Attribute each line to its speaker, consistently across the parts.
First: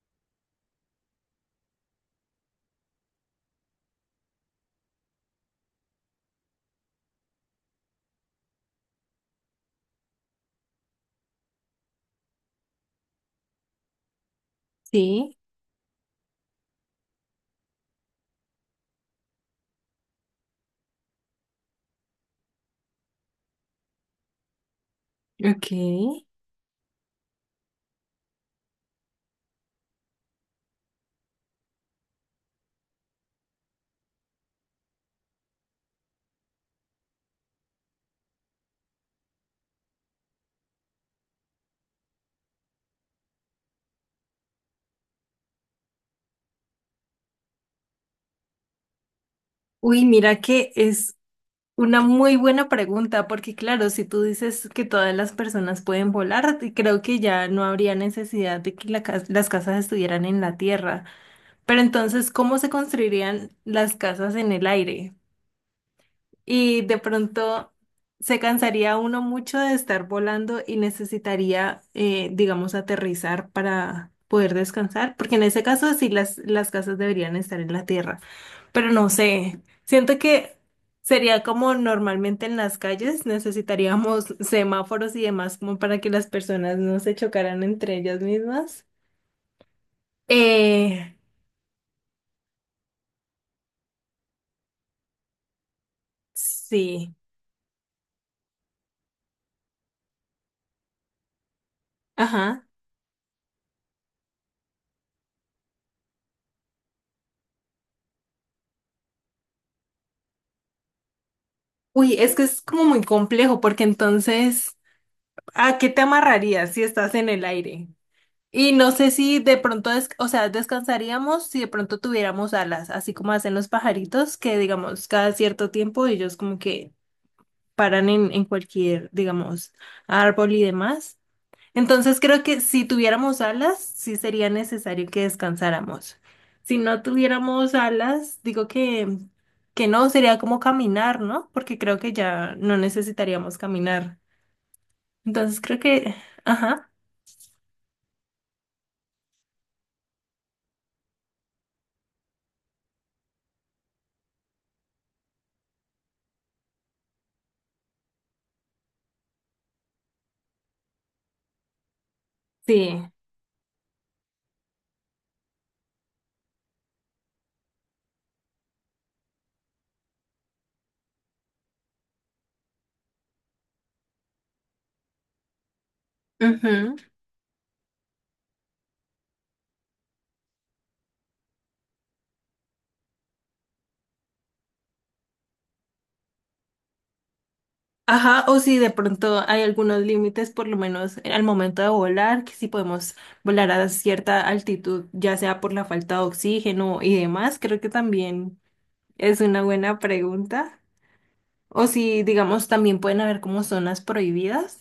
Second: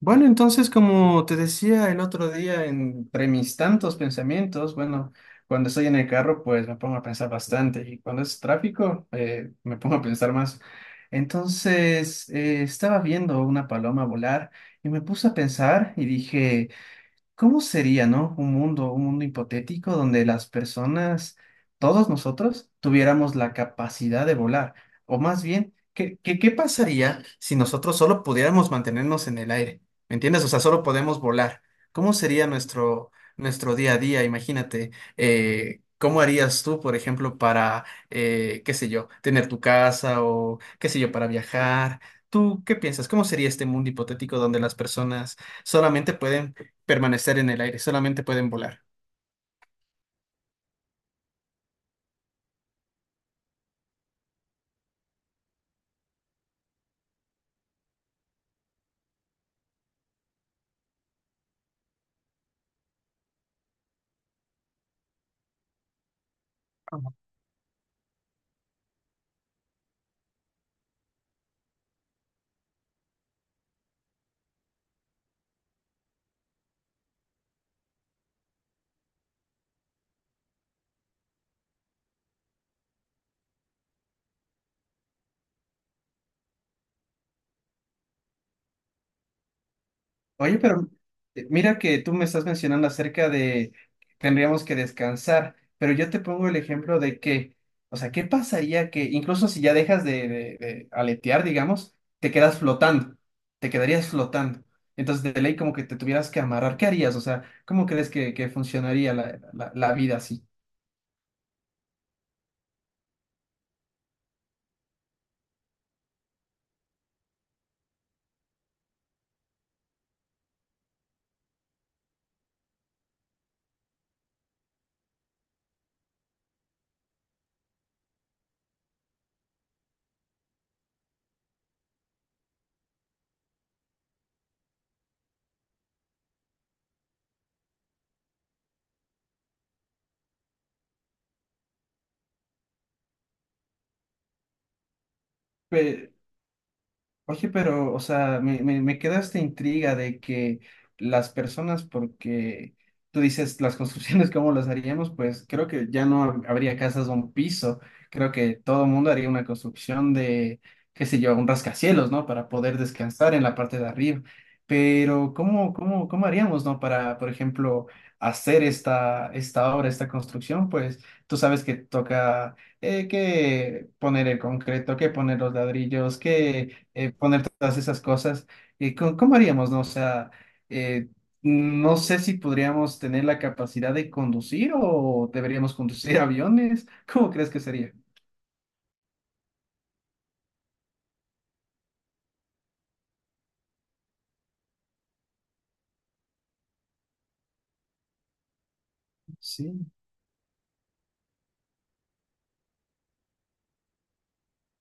Speaker 1: Bueno, entonces, como te decía el otro día, entre mis tantos pensamientos, bueno, cuando estoy en el carro, pues me pongo a pensar bastante y cuando es tráfico, me pongo a pensar más. Entonces, estaba viendo una paloma volar y me puse a
Speaker 2: Sí,
Speaker 1: pensar y dije, ¿cómo sería, no? Un mundo hipotético donde las personas, todos nosotros, tuviéramos la capacidad de volar. O más
Speaker 2: ok.
Speaker 1: bien, ¿qué, qué, qué pasaría si nosotros solo pudiéramos mantenernos en el aire? ¿Me entiendes? O sea, solo podemos volar. ¿Cómo sería nuestro, nuestro día a día? Imagínate, ¿cómo harías tú, por ejemplo, para, qué sé yo, tener tu casa o, qué sé yo, para viajar? ¿Tú qué piensas? ¿Cómo sería este mundo hipotético donde las personas solamente pueden permanecer en el aire, solamente pueden volar?
Speaker 2: Uy, mira que es una muy buena pregunta, porque claro, si tú dices que todas las personas pueden volar, creo que ya no habría necesidad de que las casas estuvieran en la tierra. Pero entonces, ¿cómo se construirían las casas en el aire? Y de
Speaker 1: Ajá.
Speaker 2: pronto se cansaría uno mucho de estar volando y necesitaría, digamos, aterrizar para poder descansar, porque en ese caso sí las casas deberían estar en la tierra. Pero no sé, siento que sería como normalmente en las calles, necesitaríamos semáforos y demás como para que las personas no se chocaran entre ellas mismas.
Speaker 1: Oye, pero
Speaker 2: Eh,
Speaker 1: mira que tú me estás mencionando acerca de que tendríamos que descansar, pero yo te pongo el ejemplo
Speaker 2: sí,
Speaker 1: de que, o sea, ¿qué pasaría que incluso si ya dejas de, de aletear, digamos, te quedas
Speaker 2: ajá.
Speaker 1: flotando, te quedarías flotando? Entonces, de ley, como que te tuvieras que amarrar, ¿qué harías? O sea, ¿cómo crees que funcionaría la, la vida así?
Speaker 2: Uy, es que es como muy complejo porque entonces, ¿a qué te amarrarías si estás en el aire? Y no sé si de pronto, o sea, descansaríamos si de pronto tuviéramos alas, así como hacen los pajaritos, que digamos cada cierto tiempo ellos como que paran en cualquier, digamos, árbol y demás. Entonces creo que si tuviéramos alas, sí sería necesario que descansáramos. Si no tuviéramos alas, digo que no, sería como caminar, ¿no? Porque creo que ya no necesitaríamos caminar. Entonces creo que, ajá,
Speaker 1: Oye, pero, o sea, me queda esta intriga de que las personas, porque tú dices las construcciones, ¿cómo las haríamos? Pues creo que ya no habría casas de un piso, creo que todo el mundo haría una construcción de, qué sé yo, un rascacielos, ¿no? Para poder
Speaker 2: sí.
Speaker 1: descansar en la parte de arriba. Pero, ¿cómo haríamos, ¿no? Para, por ejemplo, hacer esta, esta obra, esta construcción, pues tú sabes que toca... que poner el concreto, que poner los ladrillos, que poner todas esas cosas. Cómo haríamos, no? O sea, eh, no sé si podríamos tener la capacidad de conducir o deberíamos conducir aviones. ¿Cómo crees que sería?
Speaker 2: Ajá, o si de pronto hay algunos límites, por lo menos al momento de volar, que si podemos volar a cierta altitud, ya sea por la falta de oxígeno y demás, creo que también es una
Speaker 1: Sí.
Speaker 2: buena pregunta. O si, digamos, también pueden haber como zonas prohibidas,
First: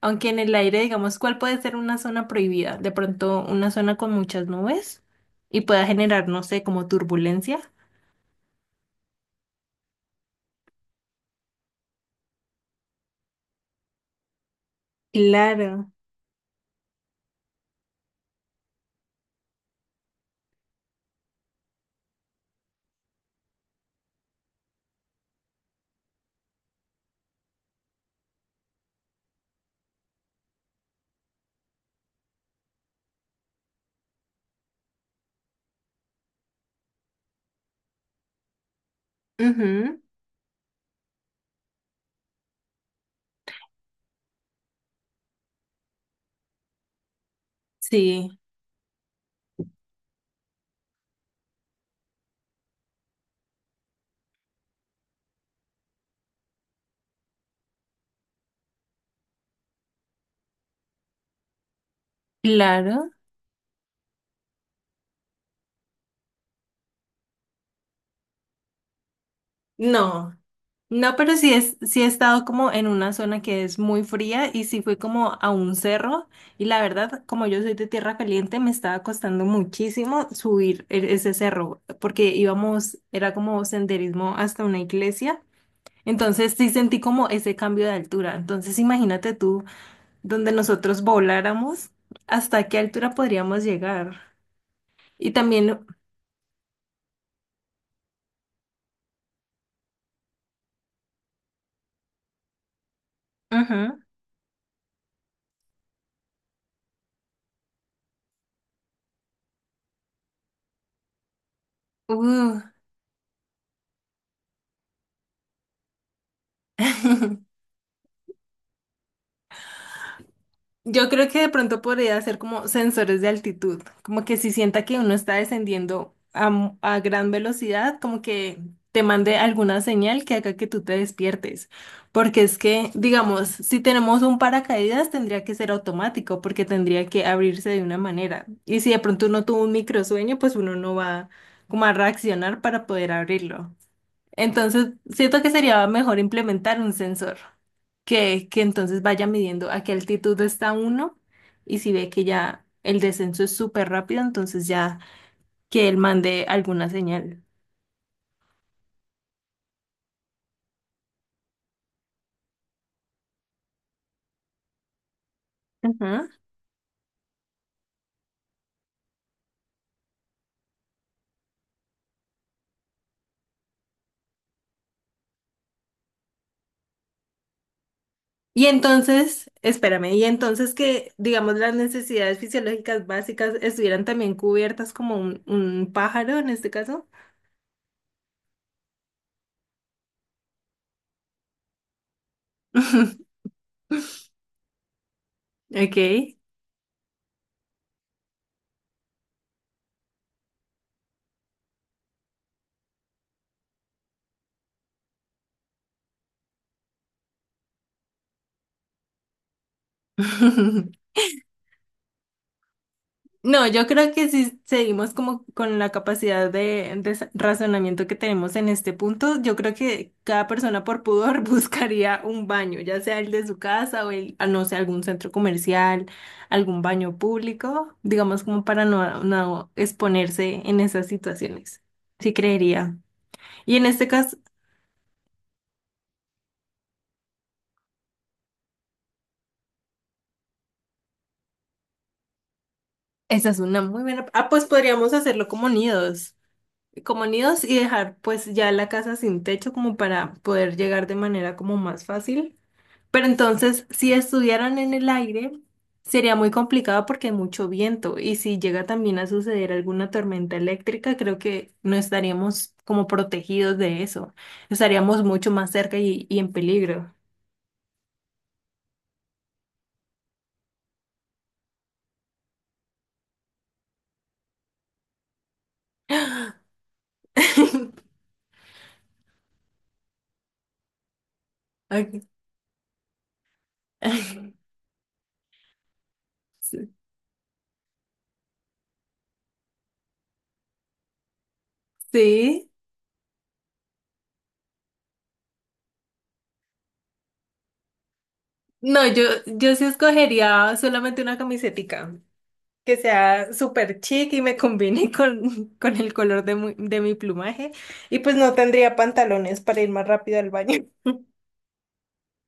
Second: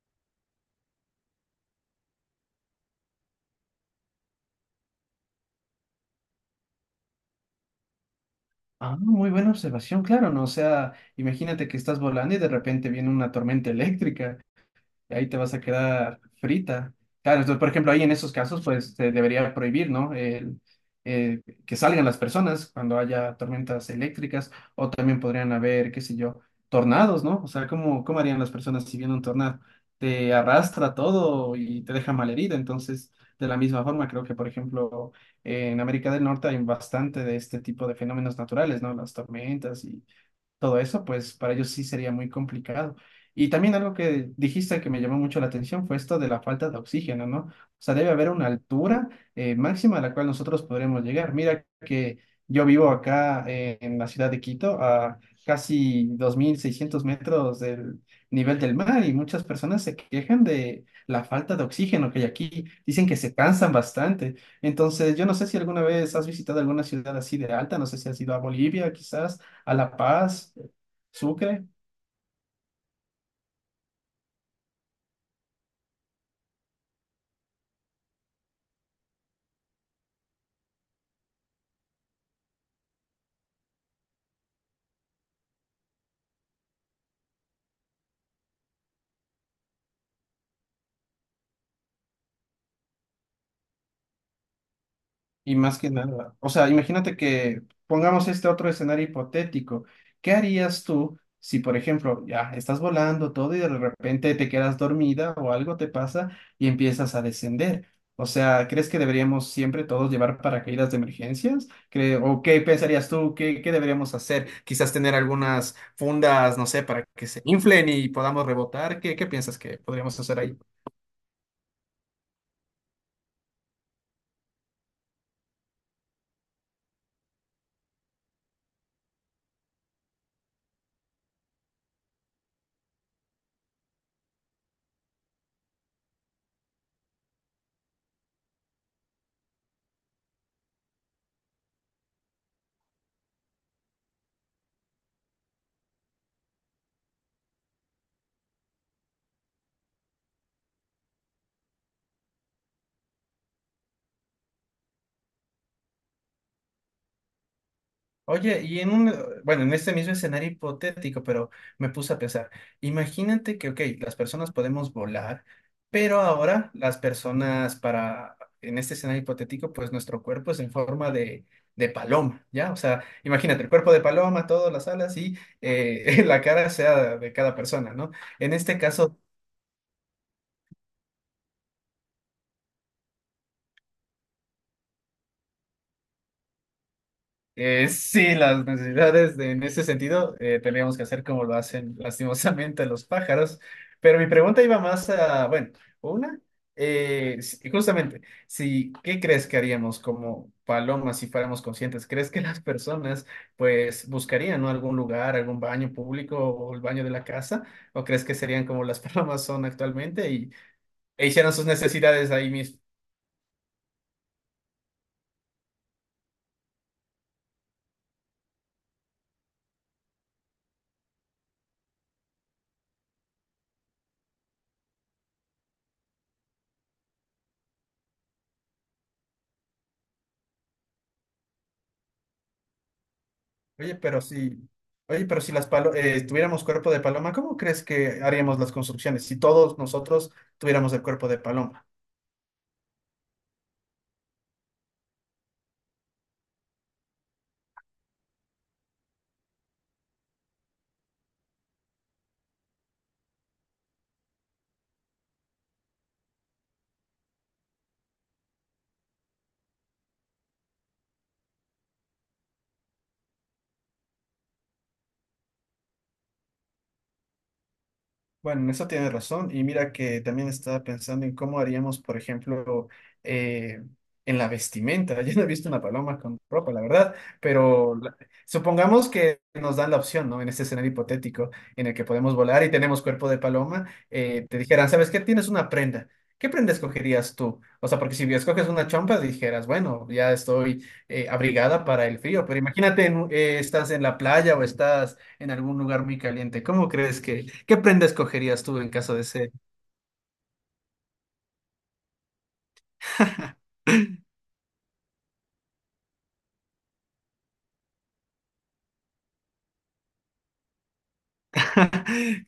Speaker 2: aunque en el aire, digamos, ¿cuál puede ser una zona prohibida? De pronto una zona con muchas nubes y pueda generar, no sé, como turbulencia.
Speaker 1: Ah, muy buena observación, claro, ¿no? O sea, imagínate que estás volando y de repente viene una tormenta eléctrica y ahí te vas a
Speaker 2: Claro.
Speaker 1: quedar frita. Claro, entonces, por ejemplo, ahí en esos casos, pues se debería prohibir, ¿no? El, eh, que salgan las personas cuando haya tormentas eléctricas o también podrían haber, qué sé yo, tornados, ¿no? O sea, cómo harían las personas si viene un tornado? Te arrastra todo y te deja malherida. Entonces, de la misma forma, creo que, por ejemplo, en América del Norte hay bastante de este tipo de fenómenos naturales, ¿no? Las tormentas
Speaker 2: Ujú,
Speaker 1: y todo eso, pues para ellos sí sería muy complicado. Y también algo que dijiste que me llamó mucho la atención fue esto de la falta de oxígeno, ¿no? O sea, debe haber
Speaker 2: sí,
Speaker 1: una altura máxima a la cual nosotros podremos llegar. Mira que yo vivo acá en la ciudad de Quito, a casi 2.600 metros del nivel del mar y muchas personas se quejan de la falta de oxígeno que hay aquí. Dicen
Speaker 2: claro.
Speaker 1: que se cansan bastante. Entonces, yo no sé si alguna vez has visitado alguna ciudad así de alta, no sé si has ido a Bolivia quizás a La
Speaker 2: No.
Speaker 1: Paz,
Speaker 2: No, pero sí,
Speaker 1: Sucre,
Speaker 2: sí he estado como en una zona que es muy fría y sí fui como a un cerro y la verdad, como yo soy de tierra caliente, me estaba costando muchísimo subir ese cerro porque íbamos, era como senderismo hasta una iglesia, entonces sí sentí como ese cambio de altura. Entonces imagínate tú, donde nosotros voláramos, ¿hasta qué altura podríamos llegar? Y
Speaker 1: y más
Speaker 2: también,
Speaker 1: que nada. O sea, imagínate que pongamos este otro escenario hipotético. ¿Qué harías tú si, por ejemplo, ya estás volando todo y de
Speaker 2: ujú,
Speaker 1: repente te quedas dormida o algo te pasa y empiezas a descender? O sea, ¿crees que deberíamos siempre todos llevar paracaídas de emergencias? O
Speaker 2: uh,
Speaker 1: qué pensarías tú? ¿Qué, qué deberíamos hacer? Quizás tener algunas fundas, no sé, para que se inflen y podamos rebotar. ¿Qué, qué piensas que podríamos hacer ahí?
Speaker 2: yo creo que de pronto podría ser como sensores de altitud, como que si sienta que uno está descendiendo a gran velocidad, como que te mande alguna señal que haga que tú te despiertes. Porque es que, digamos, si tenemos un paracaídas, tendría que ser automático, porque tendría que abrirse de una manera. Y si de pronto uno tuvo un microsueño, pues uno no va como a reaccionar para poder abrirlo. Entonces, siento que sería mejor implementar un sensor que entonces vaya midiendo a qué altitud está uno y si ve que ya el descenso es súper rápido, entonces ya que él mande alguna señal.
Speaker 1: Oye, y en un, bueno, en este mismo escenario hipotético, pero me puse a pensar, imagínate que, ok, las personas podemos volar, pero
Speaker 2: Ajá.
Speaker 1: ahora las personas para, en este escenario hipotético, pues nuestro cuerpo es en forma de paloma, ¿ya? O sea, imagínate, el cuerpo de paloma, todas las alas y la cara sea de cada persona, ¿no? En
Speaker 2: Y
Speaker 1: este caso,
Speaker 2: entonces, espérame, y entonces que, digamos, las necesidades fisiológicas básicas estuvieran también cubiertas como un pájaro en este caso.
Speaker 1: Sí, las necesidades en ese sentido tendríamos que hacer como lo hacen lastimosamente los pájaros, pero mi pregunta iba más a, bueno,
Speaker 2: Ok.
Speaker 1: una, justamente, si, ¿qué crees que haríamos como palomas si fuéramos conscientes? ¿Crees que las personas pues buscarían, ¿no? algún lugar, algún baño público o el baño de la casa? ¿O crees que serían como las palomas son actualmente y, e hicieran sus necesidades ahí mismo?
Speaker 2: No, yo creo que si seguimos como con la capacidad de razonamiento que tenemos en este punto, yo creo que cada persona por pudor buscaría un baño, ya sea el de su casa o el, no sé, algún centro comercial, algún baño público, digamos como para no, no exponerse en esas situaciones. Sí creería. Y en
Speaker 1: Oye,
Speaker 2: este
Speaker 1: pero
Speaker 2: caso,
Speaker 1: si, oye, pero si las tuviéramos cuerpo de paloma, ¿cómo crees que haríamos las construcciones si todos nosotros tuviéramos el cuerpo de paloma?
Speaker 2: esa es una muy buena. Ah, pues podríamos hacerlo como nidos y dejar pues ya la casa sin techo como para poder llegar de manera como más fácil. Pero entonces, si estuvieran en el aire, sería muy complicado porque hay mucho viento y si llega también a suceder alguna tormenta eléctrica, creo que no estaríamos como protegidos de eso. Estaríamos mucho más cerca y en peligro.
Speaker 1: Bueno, en eso tienes razón. Y mira que también estaba pensando en cómo haríamos, por ejemplo, eh, en la vestimenta. Yo no he visto una paloma con ropa, la verdad, pero supongamos que nos dan la opción, ¿no? En este escenario hipotético en el que
Speaker 2: Ok.
Speaker 1: podemos volar y tenemos cuerpo de paloma, te dijeran, ¿sabes qué? Tienes una prenda. ¿Qué prenda
Speaker 2: Sí.
Speaker 1: escogerías tú? O sea, porque si escoges una chompa, dijeras, bueno, ya estoy abrigada para el frío, pero
Speaker 2: Sí.
Speaker 1: imagínate, en estás en la playa o estás en algún lugar muy caliente. ¿Cómo crees que, qué prenda escogerías tú en
Speaker 2: No,
Speaker 1: caso
Speaker 2: yo,
Speaker 1: de ser
Speaker 2: yo sí escogería solamente una camisetica que sea súper chic y me combine con el color de mi plumaje y pues no tendría pantalones para ir más rápido al baño.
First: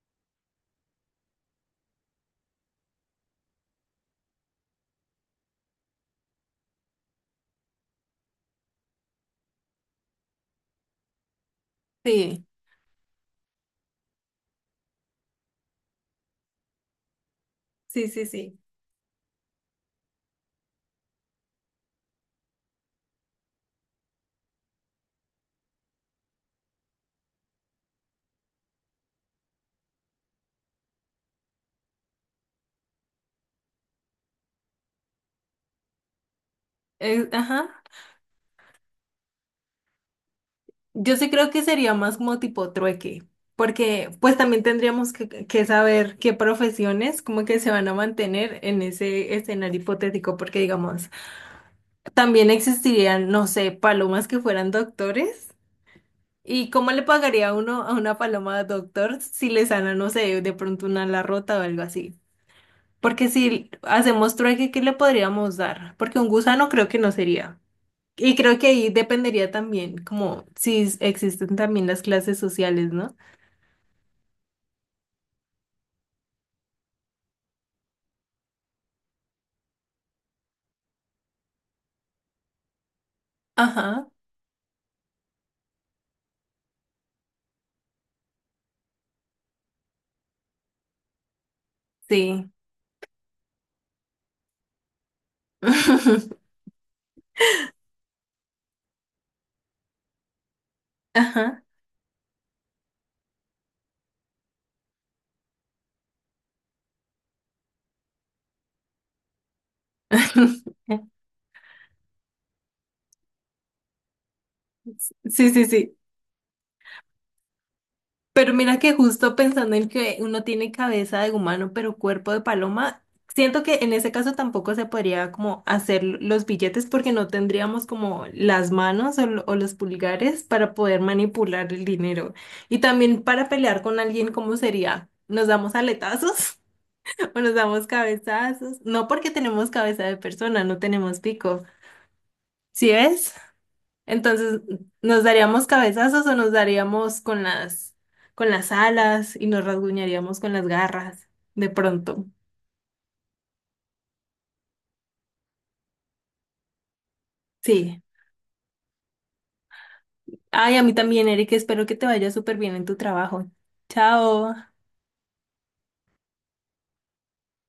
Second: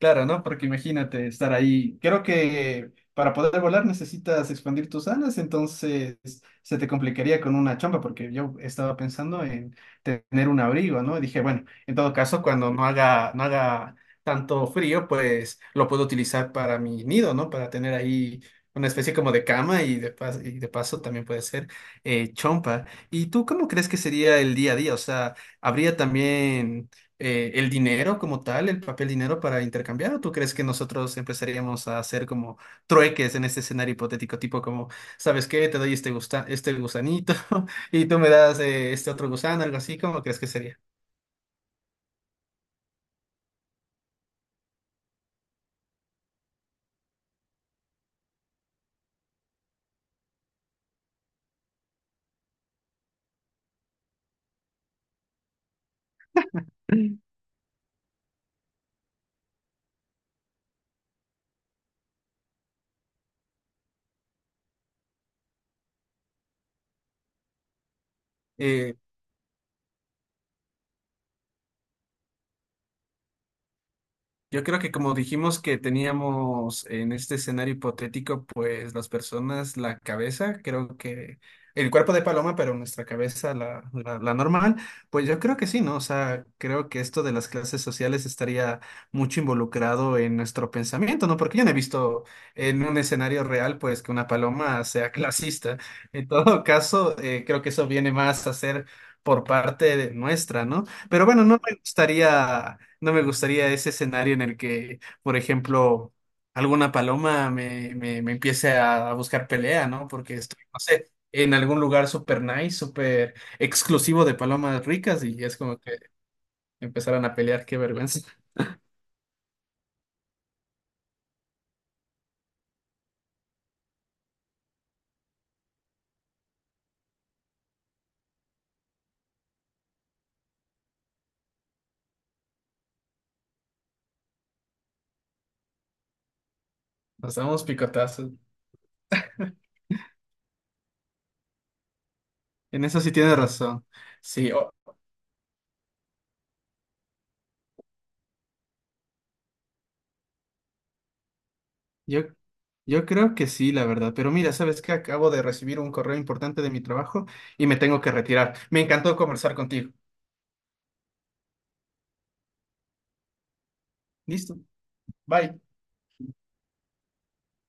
Speaker 1: Claro, ¿no? Porque imagínate estar ahí. Creo que para poder volar necesitas expandir tus alas, entonces se te complicaría con una chompa, porque yo estaba pensando en tener un abrigo, ¿no? Y dije, bueno, en todo caso,
Speaker 2: Sí,
Speaker 1: cuando no haga tanto frío, pues lo puedo utilizar para mi nido, ¿no? Para tener
Speaker 2: sí, sí,
Speaker 1: ahí
Speaker 2: sí.
Speaker 1: una especie como de cama y de y de paso también puede ser chompa. ¿Y tú cómo crees que sería el día a día? O sea, ¿habría también el dinero como tal, el papel dinero para intercambiar? ¿O tú crees que nosotros empezaríamos a hacer como trueques en este escenario hipotético? Tipo como, ¿sabes qué? Te doy este gusta este gusanito
Speaker 2: Ajá.
Speaker 1: y tú me das este otro gusano, algo así. ¿Cómo crees que sería?
Speaker 2: Yo sí creo que sería más como tipo trueque, porque pues también tendríamos que saber qué profesiones como que se van a mantener en ese escenario hipotético, porque digamos, también existirían, no sé, palomas que fueran doctores. ¿Y cómo le pagaría uno a una paloma doctor si le sana, no sé, de pronto una ala rota o algo así? Porque si hacemos trueque, ¿qué le podríamos dar? Porque un gusano creo que no sería. Y creo que ahí dependería también, como si existen también las clases sociales, ¿no?
Speaker 1: Yo creo que como dijimos que teníamos en este escenario hipotético, pues las personas, la cabeza, creo que el cuerpo de paloma, pero nuestra cabeza,
Speaker 2: Ajá,
Speaker 1: la normal, pues yo creo que sí, ¿no? O sea, creo que esto de las clases sociales estaría mucho involucrado en nuestro pensamiento, ¿no? Porque yo no he visto
Speaker 2: sí.
Speaker 1: en un escenario real, pues, que una paloma sea clasista. En todo caso, creo que eso viene más a ser por parte de nuestra, ¿no? Pero bueno,
Speaker 2: Ajá.
Speaker 1: no me gustaría ese escenario en el que, por ejemplo, alguna paloma me empiece a buscar pelea, ¿no? Porque estoy, no sé, en algún lugar súper nice, súper exclusivo de palomas ricas y
Speaker 2: Sí,
Speaker 1: es
Speaker 2: sí,
Speaker 1: como
Speaker 2: sí.
Speaker 1: que empezaran a pelear, qué vergüenza.
Speaker 2: Pero mira que justo pensando en que uno tiene cabeza de humano, pero cuerpo de paloma, siento que en ese caso tampoco se podría como hacer los billetes porque no tendríamos como las manos o los pulgares para poder manipular el dinero. Y también para pelear con alguien, ¿cómo sería? ¿Nos damos aletazos?
Speaker 1: Nos
Speaker 2: O nos
Speaker 1: damos
Speaker 2: damos
Speaker 1: picotazos.
Speaker 2: cabezazos. No porque tenemos cabeza de persona, no tenemos pico.
Speaker 1: En
Speaker 2: ¿Sí
Speaker 1: eso sí
Speaker 2: ves?
Speaker 1: tienes razón. Sí,
Speaker 2: Entonces, nos daríamos cabezazos o nos daríamos con las alas y nos rasguñaríamos con las garras. De
Speaker 1: yo,
Speaker 2: pronto.
Speaker 1: yo creo que sí, la verdad. Pero mira, ¿sabes qué? Acabo de recibir un correo importante de mi trabajo y me tengo
Speaker 2: Sí.
Speaker 1: que retirar. Me encantó conversar contigo.
Speaker 2: Ay, a mí también, Eric. Espero que te vaya súper bien en tu trabajo. Chao.
Speaker 1: Listo. Bye.